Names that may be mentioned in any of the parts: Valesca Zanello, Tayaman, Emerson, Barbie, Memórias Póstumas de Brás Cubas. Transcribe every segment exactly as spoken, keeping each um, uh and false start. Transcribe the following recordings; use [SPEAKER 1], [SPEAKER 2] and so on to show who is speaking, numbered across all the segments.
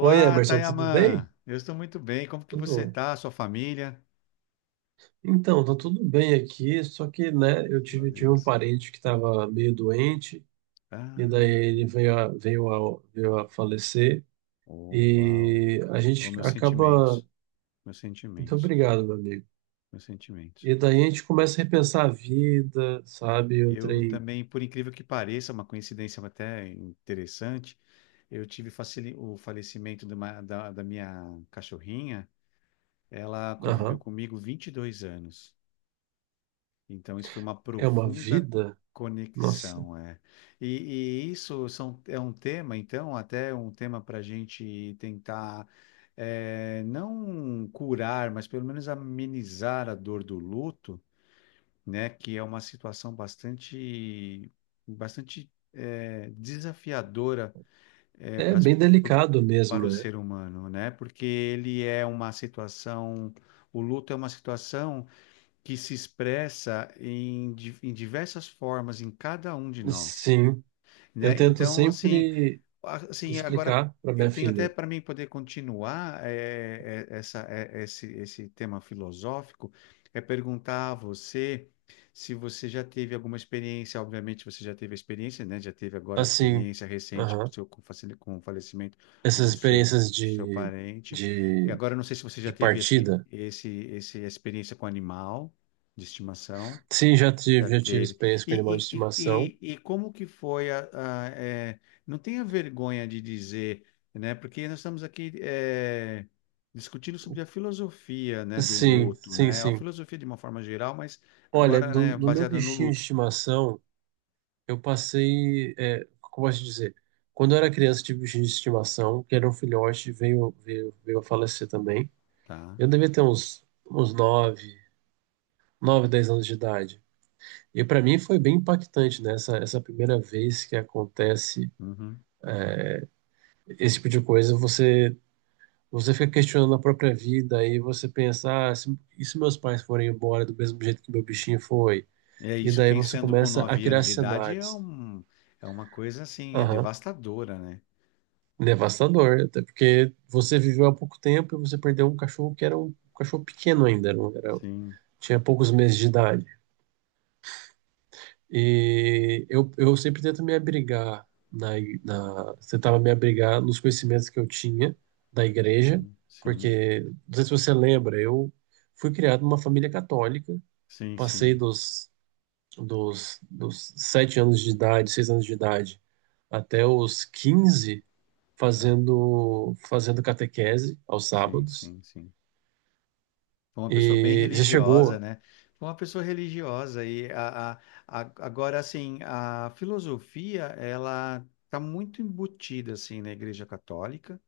[SPEAKER 1] Oi, Emerson, tudo
[SPEAKER 2] Tayaman.
[SPEAKER 1] bem?
[SPEAKER 2] Eu estou muito bem. Como que você
[SPEAKER 1] Tudo.
[SPEAKER 2] está? Sua família?
[SPEAKER 1] Então, tá tudo bem aqui, só que, né, eu
[SPEAKER 2] Graças
[SPEAKER 1] tive,
[SPEAKER 2] a
[SPEAKER 1] tive um
[SPEAKER 2] Deus.
[SPEAKER 1] parente que estava meio doente, e daí ele
[SPEAKER 2] Ah,
[SPEAKER 1] veio a, veio a, veio a falecer,
[SPEAKER 2] oh, uau.
[SPEAKER 1] e a
[SPEAKER 2] Oh,
[SPEAKER 1] gente
[SPEAKER 2] meus
[SPEAKER 1] acaba.
[SPEAKER 2] sentimentos, meus
[SPEAKER 1] Muito
[SPEAKER 2] sentimentos,
[SPEAKER 1] obrigado, meu amigo.
[SPEAKER 2] meus sentimentos.
[SPEAKER 1] E daí a gente começa a repensar a vida, sabe? O
[SPEAKER 2] Eu
[SPEAKER 1] trem.
[SPEAKER 2] também, por incrível que pareça, uma coincidência até interessante, eu tive facili- o falecimento de uma- da, da minha cachorrinha. Ela conviveu
[SPEAKER 1] Aham.
[SPEAKER 2] comigo vinte e dois anos. Então, isso foi uma
[SPEAKER 1] É uma
[SPEAKER 2] profunda
[SPEAKER 1] vida? Nossa.
[SPEAKER 2] conexão, é. E, e isso são, é um tema, então, até um tema para a gente tentar, é, não curar, mas pelo menos amenizar a dor do luto, né? Que é uma situação bastante, bastante, é, desafiadora, é,
[SPEAKER 1] É
[SPEAKER 2] para
[SPEAKER 1] bem delicado
[SPEAKER 2] para
[SPEAKER 1] mesmo,
[SPEAKER 2] o
[SPEAKER 1] né?
[SPEAKER 2] ser humano, né? Porque ele é uma situação, o luto é uma situação que se expressa em, di- em diversas formas em cada um de nós,
[SPEAKER 1] Sim. Eu
[SPEAKER 2] né?
[SPEAKER 1] tento
[SPEAKER 2] Então, assim,
[SPEAKER 1] sempre
[SPEAKER 2] ah, assim, agora
[SPEAKER 1] explicar para
[SPEAKER 2] eu
[SPEAKER 1] minha
[SPEAKER 2] tenho até
[SPEAKER 1] filha.
[SPEAKER 2] para mim poder continuar eh, eh, essa, eh, esse, esse tema filosófico, é perguntar a você se você já teve alguma experiência. Obviamente você já teve a experiência, né? Já teve agora a
[SPEAKER 1] Assim.
[SPEAKER 2] experiência recente com o seu, com o facile- com o falecimento
[SPEAKER 1] Essas
[SPEAKER 2] do seu,
[SPEAKER 1] experiências
[SPEAKER 2] do seu
[SPEAKER 1] de,
[SPEAKER 2] parente. E
[SPEAKER 1] de,
[SPEAKER 2] agora eu não sei se você
[SPEAKER 1] de
[SPEAKER 2] já teve esse,
[SPEAKER 1] partida.
[SPEAKER 2] esse, esse, experiência com animal de estimação.
[SPEAKER 1] Sim, já
[SPEAKER 2] Já
[SPEAKER 1] tive, já tive
[SPEAKER 2] teve.
[SPEAKER 1] experiência com animal de
[SPEAKER 2] E, e,
[SPEAKER 1] estimação.
[SPEAKER 2] e, e e como que foi a, a- é, não tenha vergonha de dizer, né? Porque nós estamos aqui é, discutindo sobre a filosofia, né, do
[SPEAKER 1] Sim,
[SPEAKER 2] luto,
[SPEAKER 1] sim,
[SPEAKER 2] né? A
[SPEAKER 1] sim.
[SPEAKER 2] filosofia de uma forma geral, mas
[SPEAKER 1] Olha,
[SPEAKER 2] agora,
[SPEAKER 1] do,
[SPEAKER 2] né,
[SPEAKER 1] do meu
[SPEAKER 2] baseada no
[SPEAKER 1] bichinho de
[SPEAKER 2] luto,
[SPEAKER 1] estimação, eu passei, é, como posso dizer? Quando eu era criança, tive bichinho de estimação, que era um filhote, veio, veio, veio a falecer também.
[SPEAKER 2] tá?
[SPEAKER 1] Eu devia ter uns, uns nove, nove dez anos de idade. E para mim foi bem impactante, né? Essa, essa primeira vez que acontece
[SPEAKER 2] Uhum.
[SPEAKER 1] esse tipo de coisa, você você fica questionando a própria vida, aí você pensa: ah, se, e se meus pais forem embora do mesmo jeito que meu bichinho foi?
[SPEAKER 2] É
[SPEAKER 1] E
[SPEAKER 2] isso,
[SPEAKER 1] daí você
[SPEAKER 2] pensando com
[SPEAKER 1] começa a
[SPEAKER 2] nove
[SPEAKER 1] criar
[SPEAKER 2] anos de idade é
[SPEAKER 1] cenários.
[SPEAKER 2] um, é uma coisa assim, é
[SPEAKER 1] Aham.
[SPEAKER 2] devastadora, né?
[SPEAKER 1] Devastador, até porque você viveu há pouco tempo e você perdeu um cachorro que era um, cachorro pequeno ainda, era, um- era-
[SPEAKER 2] Sim,
[SPEAKER 1] tinha poucos meses de idade. E eu, eu sempre tento me abrigar na, na, tentava me abrigar nos conhecimentos que eu tinha da igreja,
[SPEAKER 2] sim, sim,
[SPEAKER 1] porque, não sei se você lembra, eu fui criado numa família católica,
[SPEAKER 2] sim,
[SPEAKER 1] passei
[SPEAKER 2] sim,
[SPEAKER 1] dos, dos, dos sete anos de idade, seis anos de idade, até os quinze
[SPEAKER 2] tá.
[SPEAKER 1] fazendo, fazendo catequese aos
[SPEAKER 2] Sim,
[SPEAKER 1] sábados.
[SPEAKER 2] sim, sim. Foi uma pessoa bem
[SPEAKER 1] E já
[SPEAKER 2] religiosa,
[SPEAKER 1] chegou,
[SPEAKER 2] né? Foi uma pessoa religiosa e a, a- a- agora assim, a filosofia, ela está muito embutida assim na Igreja Católica.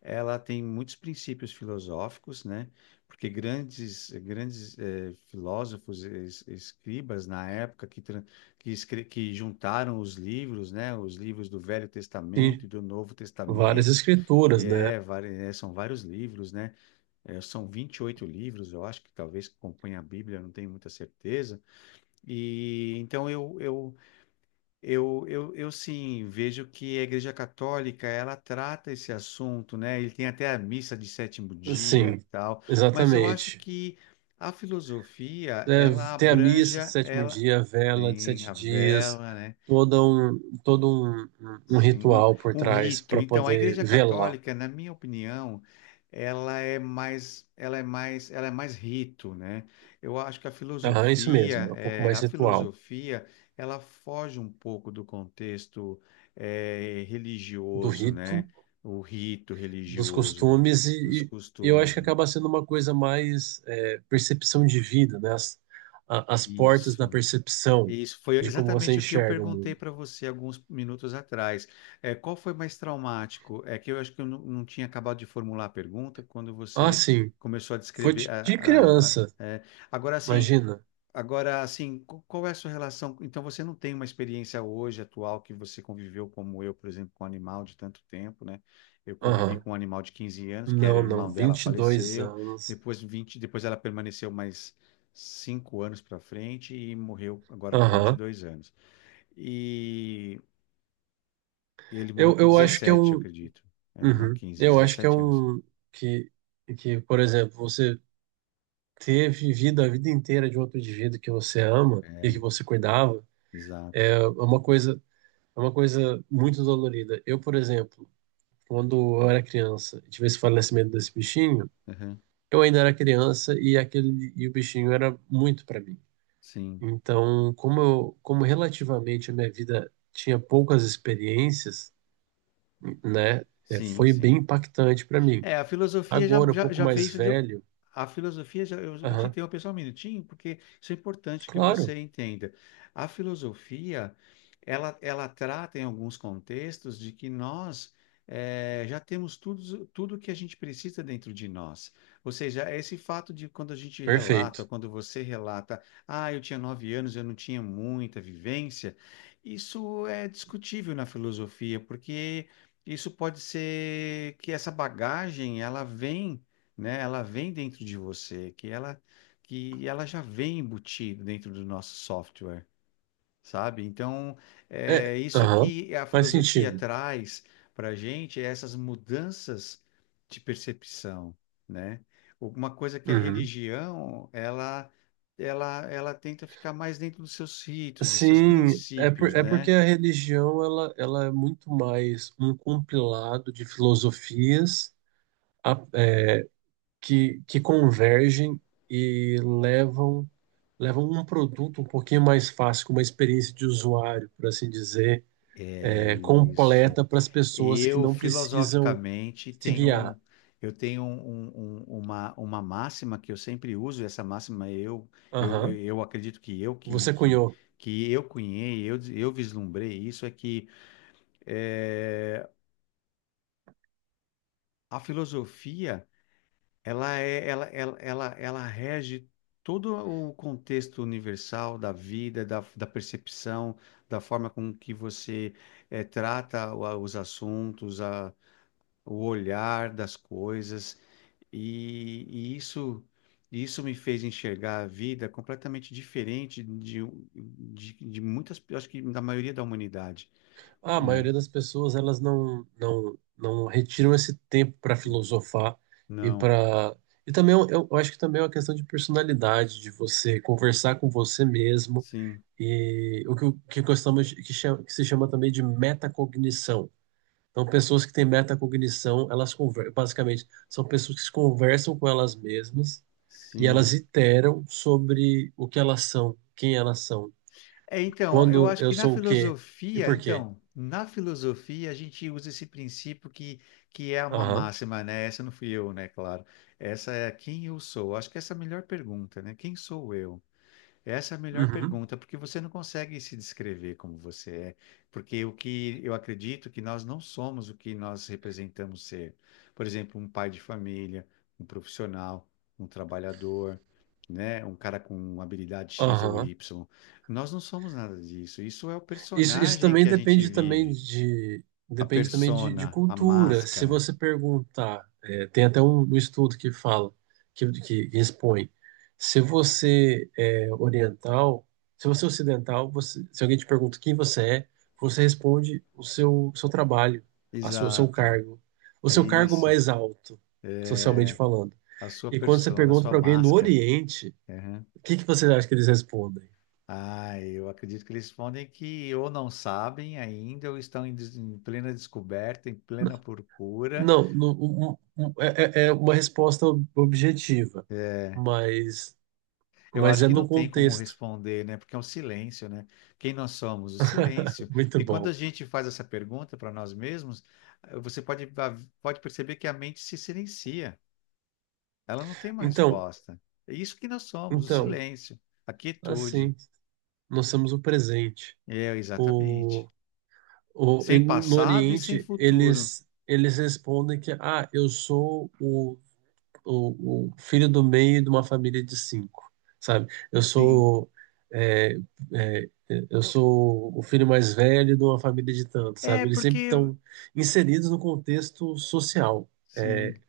[SPEAKER 2] Ela tem muitos princípios filosóficos, né? Porque grandes grandes eh, filósofos, es- escribas na época que tran- que, escre- que juntaram os livros, né? Os livros do Velho Testamento
[SPEAKER 1] sim,
[SPEAKER 2] e do Novo
[SPEAKER 1] várias
[SPEAKER 2] Testamento. E
[SPEAKER 1] escrituras, né?
[SPEAKER 2] é, vari- eh, são vários livros, né? É, são vinte e oito livros, eu acho que talvez que compõem a Bíblia, eu não tenho muita certeza. E então eu eu eu eu, eu sim vejo que a Igreja Católica, ela trata esse assunto, né? Ele tem até a missa de sétimo dia,
[SPEAKER 1] Sim,
[SPEAKER 2] tal, mas eu acho
[SPEAKER 1] exatamente.
[SPEAKER 2] que a filosofia,
[SPEAKER 1] É,
[SPEAKER 2] ela
[SPEAKER 1] tem a missa de
[SPEAKER 2] abranja,
[SPEAKER 1] sétimo
[SPEAKER 2] ela
[SPEAKER 1] dia, a vela de
[SPEAKER 2] tem a
[SPEAKER 1] sete dias,
[SPEAKER 2] vela, né?
[SPEAKER 1] todo um, todo um, um um
[SPEAKER 2] Sim, um,
[SPEAKER 1] ritual por
[SPEAKER 2] um
[SPEAKER 1] trás
[SPEAKER 2] rito.
[SPEAKER 1] para
[SPEAKER 2] Então, a
[SPEAKER 1] poder
[SPEAKER 2] Igreja
[SPEAKER 1] velar.
[SPEAKER 2] Católica, na minha opinião, ela é mais, ela é mais, ela é mais rito, né? Eu acho que a
[SPEAKER 1] Aham, isso mesmo,
[SPEAKER 2] filosofia,
[SPEAKER 1] é um pouco
[SPEAKER 2] eh,
[SPEAKER 1] mais
[SPEAKER 2] a
[SPEAKER 1] ritual.
[SPEAKER 2] filosofia, ela foge um pouco do contexto, eh,
[SPEAKER 1] Do
[SPEAKER 2] religioso,
[SPEAKER 1] rito,
[SPEAKER 2] né? O rito
[SPEAKER 1] dos
[SPEAKER 2] religioso, né?
[SPEAKER 1] costumes,
[SPEAKER 2] Dos
[SPEAKER 1] e, e eu acho
[SPEAKER 2] costumes,
[SPEAKER 1] que
[SPEAKER 2] né?
[SPEAKER 1] acaba sendo uma coisa mais, é, percepção de vida, né? As, a- as portas da
[SPEAKER 2] Isso.
[SPEAKER 1] percepção,
[SPEAKER 2] Isso foi
[SPEAKER 1] de como você
[SPEAKER 2] exatamente o que eu
[SPEAKER 1] enxerga o
[SPEAKER 2] perguntei
[SPEAKER 1] mundo.
[SPEAKER 2] para você alguns minutos atrás. É, qual foi mais traumático? É que eu acho que eu não, não tinha acabado de formular a pergunta quando
[SPEAKER 1] Ah,
[SPEAKER 2] você
[SPEAKER 1] sim,
[SPEAKER 2] começou a
[SPEAKER 1] foi
[SPEAKER 2] descrever.
[SPEAKER 1] de,
[SPEAKER 2] A,
[SPEAKER 1] de
[SPEAKER 2] a- a-
[SPEAKER 1] criança,
[SPEAKER 2] é. Agora, assim,
[SPEAKER 1] imagina.
[SPEAKER 2] Agora, assim, qu- qual é a sua relação? Então, você não tem uma experiência hoje atual que você conviveu como eu, por exemplo, com um animal de tanto tempo, né? Eu convivi
[SPEAKER 1] Aham.
[SPEAKER 2] com um animal de quinze anos, que era
[SPEAKER 1] Não, não,
[SPEAKER 2] irmão dela,
[SPEAKER 1] vinte e dois
[SPEAKER 2] faleceu.
[SPEAKER 1] anos.
[SPEAKER 2] Depois vinte depois ela permaneceu mais cinco anos para frente e morreu agora com vinte e
[SPEAKER 1] Aham.
[SPEAKER 2] dois anos. E ele morreu
[SPEAKER 1] Eu,
[SPEAKER 2] com
[SPEAKER 1] eu acho que é
[SPEAKER 2] dezessete eu
[SPEAKER 1] um.
[SPEAKER 2] acredito. É, não
[SPEAKER 1] Uhum.
[SPEAKER 2] quinze
[SPEAKER 1] Eu acho que é
[SPEAKER 2] dezessete anos.
[SPEAKER 1] um. Que, que, por exemplo, você ter vivido a vida inteira de um outro indivíduo que você ama e que
[SPEAKER 2] É,
[SPEAKER 1] você cuidava,
[SPEAKER 2] exato.
[SPEAKER 1] é, é uma coisa é uma coisa muito dolorida. Eu, por exemplo, quando eu era criança e tive esse falecimento desse bichinho,
[SPEAKER 2] Aham.
[SPEAKER 1] eu ainda era criança e aquele e o bichinho era muito para mim.
[SPEAKER 2] Sim,
[SPEAKER 1] Então, como eu, como relativamente a minha vida tinha poucas experiências, né, é,
[SPEAKER 2] sim,
[SPEAKER 1] foi bem
[SPEAKER 2] sim.
[SPEAKER 1] impactante para mim.
[SPEAKER 2] É, a filosofia já,
[SPEAKER 1] Agora, um
[SPEAKER 2] já,
[SPEAKER 1] pouco
[SPEAKER 2] já vê
[SPEAKER 1] mais
[SPEAKER 2] isso de.
[SPEAKER 1] velho,
[SPEAKER 2] A filosofia, já, eu vou te
[SPEAKER 1] aham,
[SPEAKER 2] interromper só um minutinho, porque isso é importante que
[SPEAKER 1] claro,
[SPEAKER 2] você entenda. A filosofia, ela, ela trata em alguns contextos de que nós eh, já temos tudo, tudo que a gente precisa dentro de nós. Ou seja, esse fato de quando a gente relata,
[SPEAKER 1] perfeito.
[SPEAKER 2] quando você relata, ah, eu tinha nove anos, eu não tinha muita vivência, isso é discutível na filosofia, porque isso pode ser que essa bagagem ela vem, né? Ela vem dentro de você, que ela que ela já vem embutida dentro do nosso software, sabe? Então,
[SPEAKER 1] É,
[SPEAKER 2] é isso
[SPEAKER 1] aham,
[SPEAKER 2] que a
[SPEAKER 1] faz
[SPEAKER 2] filosofia
[SPEAKER 1] sentido.
[SPEAKER 2] traz para a gente, é essas mudanças de percepção, né? Uma coisa que a
[SPEAKER 1] Uhum.
[SPEAKER 2] religião, ela ela ela tenta ficar mais dentro dos seus ritos, dos seus
[SPEAKER 1] Sim, é, por,
[SPEAKER 2] princípios,
[SPEAKER 1] é porque
[SPEAKER 2] né?
[SPEAKER 1] a religião, ela, ela é muito mais um compilado de filosofias, a- é, que, que convergem e levam, levam um produto um pouquinho mais fácil, com uma experiência de usuário, por assim dizer,
[SPEAKER 2] É
[SPEAKER 1] é,
[SPEAKER 2] isso.
[SPEAKER 1] completa para as pessoas que
[SPEAKER 2] Eu,
[SPEAKER 1] não precisam
[SPEAKER 2] filosoficamente,
[SPEAKER 1] se
[SPEAKER 2] tenho
[SPEAKER 1] guiar.
[SPEAKER 2] um, eu tenho um- um- um, uma, uma máxima que eu sempre uso. Essa máxima eu, eu, eu,
[SPEAKER 1] Aham,
[SPEAKER 2] eu acredito que eu que,
[SPEAKER 1] você
[SPEAKER 2] que,
[SPEAKER 1] cunhou.
[SPEAKER 2] que eu cunhei, eu, des- eu vislumbrei isso, é que eh, a filosofia, ela é, ela, ela, ela, ela rege todo o contexto universal da vida, da, da percepção, da forma com que você eh, trata o- os assuntos, a, o olhar das coisas. E, e isso, isso me fez enxergar a vida completamente diferente de, de, de muitas, eu acho que da maioria da humanidade,
[SPEAKER 1] Ah, a
[SPEAKER 2] né?
[SPEAKER 1] maioria das pessoas, elas não não não retiram esse tempo para filosofar e
[SPEAKER 2] Não,
[SPEAKER 1] para, e também eu, eu acho que também é uma questão de personalidade, de você conversar com você mesmo
[SPEAKER 2] sim,
[SPEAKER 1] e o que, que gostamos, que chama, que se chama também de metacognição. Então, pessoas que têm metacognição, elas conver-, basicamente são pessoas que se conversam com elas mesmas e elas
[SPEAKER 2] sim.
[SPEAKER 1] iteram sobre o que elas são, quem elas são,
[SPEAKER 2] É, então, eu
[SPEAKER 1] quando
[SPEAKER 2] acho
[SPEAKER 1] eu
[SPEAKER 2] que na
[SPEAKER 1] sou o quê e
[SPEAKER 2] filosofia,
[SPEAKER 1] por quê.
[SPEAKER 2] então, na filosofia a gente usa esse princípio que, que é uma
[SPEAKER 1] Aham.
[SPEAKER 2] máxima, né? Essa não fui eu, né? Claro. Essa é quem eu sou. Acho que essa é a melhor pergunta, né? Quem sou eu? Essa é a melhor
[SPEAKER 1] Uhum.
[SPEAKER 2] pergunta, porque você não consegue se descrever como você é, porque o que eu acredito que nós não somos o que nós representamos ser. Por exemplo, um pai de família, um profissional, um trabalhador, né, um cara com uma habilidade X ou
[SPEAKER 1] Aham.
[SPEAKER 2] Y. Nós não somos nada disso. Isso é o
[SPEAKER 1] Isso, isso
[SPEAKER 2] personagem
[SPEAKER 1] também
[SPEAKER 2] que a gente
[SPEAKER 1] depende, também
[SPEAKER 2] vive,
[SPEAKER 1] de
[SPEAKER 2] a
[SPEAKER 1] depende também de, de
[SPEAKER 2] persona, a
[SPEAKER 1] cultura. Se
[SPEAKER 2] máscara.
[SPEAKER 1] você perguntar, é, tem até um, um estudo que fala, que, que expõe, se você é oriental, se você é ocidental, você, se alguém te pergunta quem você é, você responde o seu, seu trabalho, a sua, o seu
[SPEAKER 2] Exato.
[SPEAKER 1] cargo, o
[SPEAKER 2] É
[SPEAKER 1] seu cargo
[SPEAKER 2] isso.
[SPEAKER 1] mais alto, socialmente falando.
[SPEAKER 2] A sua
[SPEAKER 1] E quando você
[SPEAKER 2] persona, a
[SPEAKER 1] pergunta
[SPEAKER 2] sua
[SPEAKER 1] para alguém no
[SPEAKER 2] máscara.
[SPEAKER 1] Oriente, o que que você acha que eles respondem?
[SPEAKER 2] Ah, eu acredito que eles respondem que ou não sabem ainda, ou estão em, des- em plena descoberta, em plena procura.
[SPEAKER 1] Não, no- um- um- um, é, é- é uma resposta ob- objetiva,
[SPEAKER 2] É,
[SPEAKER 1] mas,
[SPEAKER 2] eu
[SPEAKER 1] mas
[SPEAKER 2] acho
[SPEAKER 1] é
[SPEAKER 2] que não
[SPEAKER 1] no
[SPEAKER 2] tem como
[SPEAKER 1] contexto.
[SPEAKER 2] responder, né? Porque é um silêncio, né? Quem nós somos? O silêncio.
[SPEAKER 1] Muito
[SPEAKER 2] Porque quando
[SPEAKER 1] bom.
[SPEAKER 2] a gente faz essa pergunta para nós mesmos, eh, você pode, a- pode perceber que a mente se silencia. Ela não tem uma
[SPEAKER 1] Então,
[SPEAKER 2] resposta. É isso que nós somos, o
[SPEAKER 1] então,
[SPEAKER 2] silêncio, a quietude.
[SPEAKER 1] assim, nós temos o presente.
[SPEAKER 2] É, exatamente.
[SPEAKER 1] O, o, e
[SPEAKER 2] Sem
[SPEAKER 1] no
[SPEAKER 2] passado e sem
[SPEAKER 1] Oriente,
[SPEAKER 2] futuro.
[SPEAKER 1] eles, eles respondem que: ah, eu sou o o, o filho do meio de uma família de cinco, sabe? Eu
[SPEAKER 2] Sim.
[SPEAKER 1] sou, é, é, eu sou o filho mais velho de uma família de tantos,
[SPEAKER 2] É,
[SPEAKER 1] sabe? Eles
[SPEAKER 2] porque
[SPEAKER 1] sempre estão inseridos no contexto social,
[SPEAKER 2] sim.
[SPEAKER 1] é,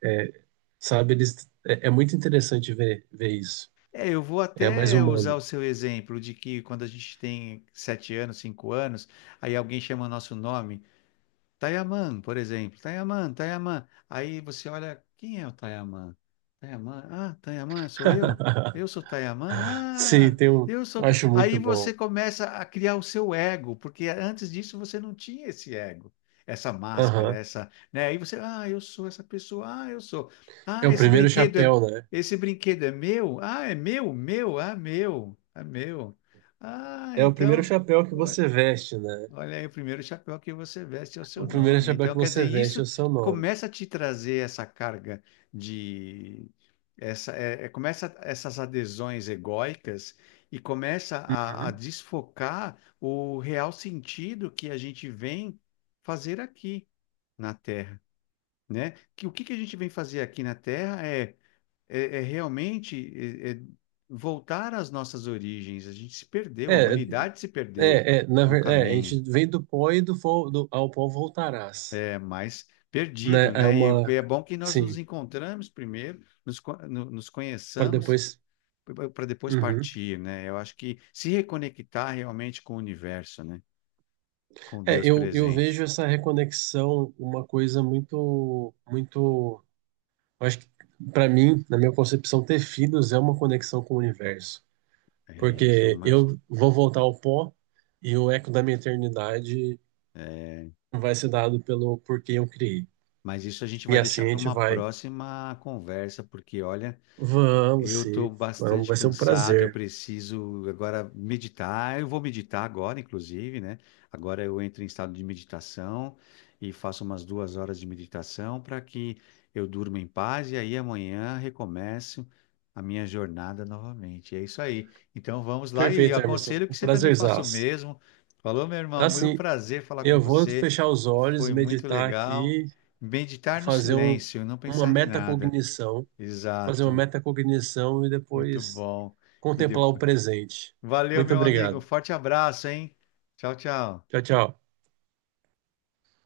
[SPEAKER 1] sabe? Eles, é, é muito interessante ver ver isso.
[SPEAKER 2] É, eu vou
[SPEAKER 1] É mais
[SPEAKER 2] até usar
[SPEAKER 1] humano.
[SPEAKER 2] o seu exemplo de que quando a gente tem sete anos, cinco anos, aí alguém chama nosso nome. Tayaman, por exemplo. Tayaman, Tayaman. Aí você olha, quem é o Tayaman? Tayaman, ah, Tayaman, sou eu? Eu sou Tayaman?
[SPEAKER 1] Sim,
[SPEAKER 2] Ah,
[SPEAKER 1] tem um,
[SPEAKER 2] eu sou. Ta-"
[SPEAKER 1] acho
[SPEAKER 2] Aí
[SPEAKER 1] muito
[SPEAKER 2] você
[SPEAKER 1] bom.
[SPEAKER 2] começa a criar o seu ego, porque antes disso você não tinha esse ego, essa máscara,
[SPEAKER 1] Aham.
[SPEAKER 2] essa, né? Aí você, ah, eu sou essa pessoa, ah, eu sou.
[SPEAKER 1] É
[SPEAKER 2] Ah,
[SPEAKER 1] o
[SPEAKER 2] esse
[SPEAKER 1] primeiro
[SPEAKER 2] brinquedo é,
[SPEAKER 1] chapéu, né?
[SPEAKER 2] esse brinquedo é meu? Ah, é meu, meu, ah, meu, ah, meu. Ah,
[SPEAKER 1] É o primeiro
[SPEAKER 2] então.
[SPEAKER 1] chapéu que você veste, né?
[SPEAKER 2] Olha aí, o primeiro chapéu que você veste é o
[SPEAKER 1] O
[SPEAKER 2] seu
[SPEAKER 1] primeiro
[SPEAKER 2] nome.
[SPEAKER 1] chapéu
[SPEAKER 2] Então,
[SPEAKER 1] que
[SPEAKER 2] quer dizer,
[SPEAKER 1] você veste é
[SPEAKER 2] isso
[SPEAKER 1] o seu nome.
[SPEAKER 2] começa a te trazer essa carga de essa é, é- começa essas adesões egóicas e começa a, a
[SPEAKER 1] Uhum.
[SPEAKER 2] desfocar o real sentido que a gente vem fazer aqui na Terra, né? Que o que que a gente vem fazer aqui na Terra é é, é realmente é- é voltar às nossas origens. A gente se perdeu, a
[SPEAKER 1] É.
[SPEAKER 2] humanidade se
[SPEAKER 1] É,
[SPEAKER 2] perdeu
[SPEAKER 1] é, na
[SPEAKER 2] no
[SPEAKER 1] verdade, a
[SPEAKER 2] caminho.
[SPEAKER 1] gente vem do pó e do, vo- do- ao pó voltarás,
[SPEAKER 2] É, mais
[SPEAKER 1] né?
[SPEAKER 2] perdido,
[SPEAKER 1] É
[SPEAKER 2] né? E
[SPEAKER 1] uma,
[SPEAKER 2] é bom que nós nos
[SPEAKER 1] sim,
[SPEAKER 2] encontramos primeiro, nos, co- no- nos
[SPEAKER 1] para
[SPEAKER 2] conheçamos
[SPEAKER 1] depois.
[SPEAKER 2] para depois
[SPEAKER 1] Uhum.
[SPEAKER 2] partir, né? Eu acho que se reconectar realmente com o universo, né? Com
[SPEAKER 1] É,
[SPEAKER 2] Deus
[SPEAKER 1] eu, eu vejo
[SPEAKER 2] presente.
[SPEAKER 1] essa reconexão uma coisa muito, muito. Eu acho que para mim, na minha concepção, ter filhos é uma conexão com o universo,
[SPEAKER 2] É isso, é
[SPEAKER 1] porque
[SPEAKER 2] uma,
[SPEAKER 1] eu vou voltar ao pó e o eco da minha eternidade
[SPEAKER 2] é,
[SPEAKER 1] vai ser dado pelo por quem eu criei.
[SPEAKER 2] mas isso a gente
[SPEAKER 1] E
[SPEAKER 2] vai
[SPEAKER 1] assim
[SPEAKER 2] deixar
[SPEAKER 1] a
[SPEAKER 2] para
[SPEAKER 1] gente
[SPEAKER 2] uma
[SPEAKER 1] vai.
[SPEAKER 2] próxima conversa, porque olha,
[SPEAKER 1] Vamos,
[SPEAKER 2] eu estou
[SPEAKER 1] sim, vamos,
[SPEAKER 2] bastante
[SPEAKER 1] vai ser um
[SPEAKER 2] cansado. Eu
[SPEAKER 1] prazer.
[SPEAKER 2] preciso agora meditar. Eu vou meditar agora, inclusive, né? Agora eu entro em estado de meditação e faço umas duas horas de meditação para que eu durma em paz e aí amanhã recomeço a minha jornada novamente. É isso aí. Então vamos lá e eu
[SPEAKER 1] Perfeito, Emerson.
[SPEAKER 2] aconselho
[SPEAKER 1] Um
[SPEAKER 2] que você também faça o
[SPEAKER 1] prazerzaço.
[SPEAKER 2] mesmo. Falou, meu irmão, muito
[SPEAKER 1] Assim,
[SPEAKER 2] prazer falar com
[SPEAKER 1] eu vou
[SPEAKER 2] você.
[SPEAKER 1] fechar os olhos,
[SPEAKER 2] Foi muito
[SPEAKER 1] meditar
[SPEAKER 2] legal.
[SPEAKER 1] aqui,
[SPEAKER 2] Meditar no
[SPEAKER 1] fazer um,
[SPEAKER 2] silêncio, não
[SPEAKER 1] uma
[SPEAKER 2] pensar em nada.
[SPEAKER 1] metacognição, fazer uma
[SPEAKER 2] Exato.
[SPEAKER 1] metacognição e
[SPEAKER 2] Muito
[SPEAKER 1] depois
[SPEAKER 2] bom. E
[SPEAKER 1] contemplar o
[SPEAKER 2] depois.
[SPEAKER 1] presente.
[SPEAKER 2] Valeu,
[SPEAKER 1] Muito
[SPEAKER 2] meu amigo.
[SPEAKER 1] obrigado.
[SPEAKER 2] Forte abraço, hein? Tchau, tchau.
[SPEAKER 1] Tchau, tchau.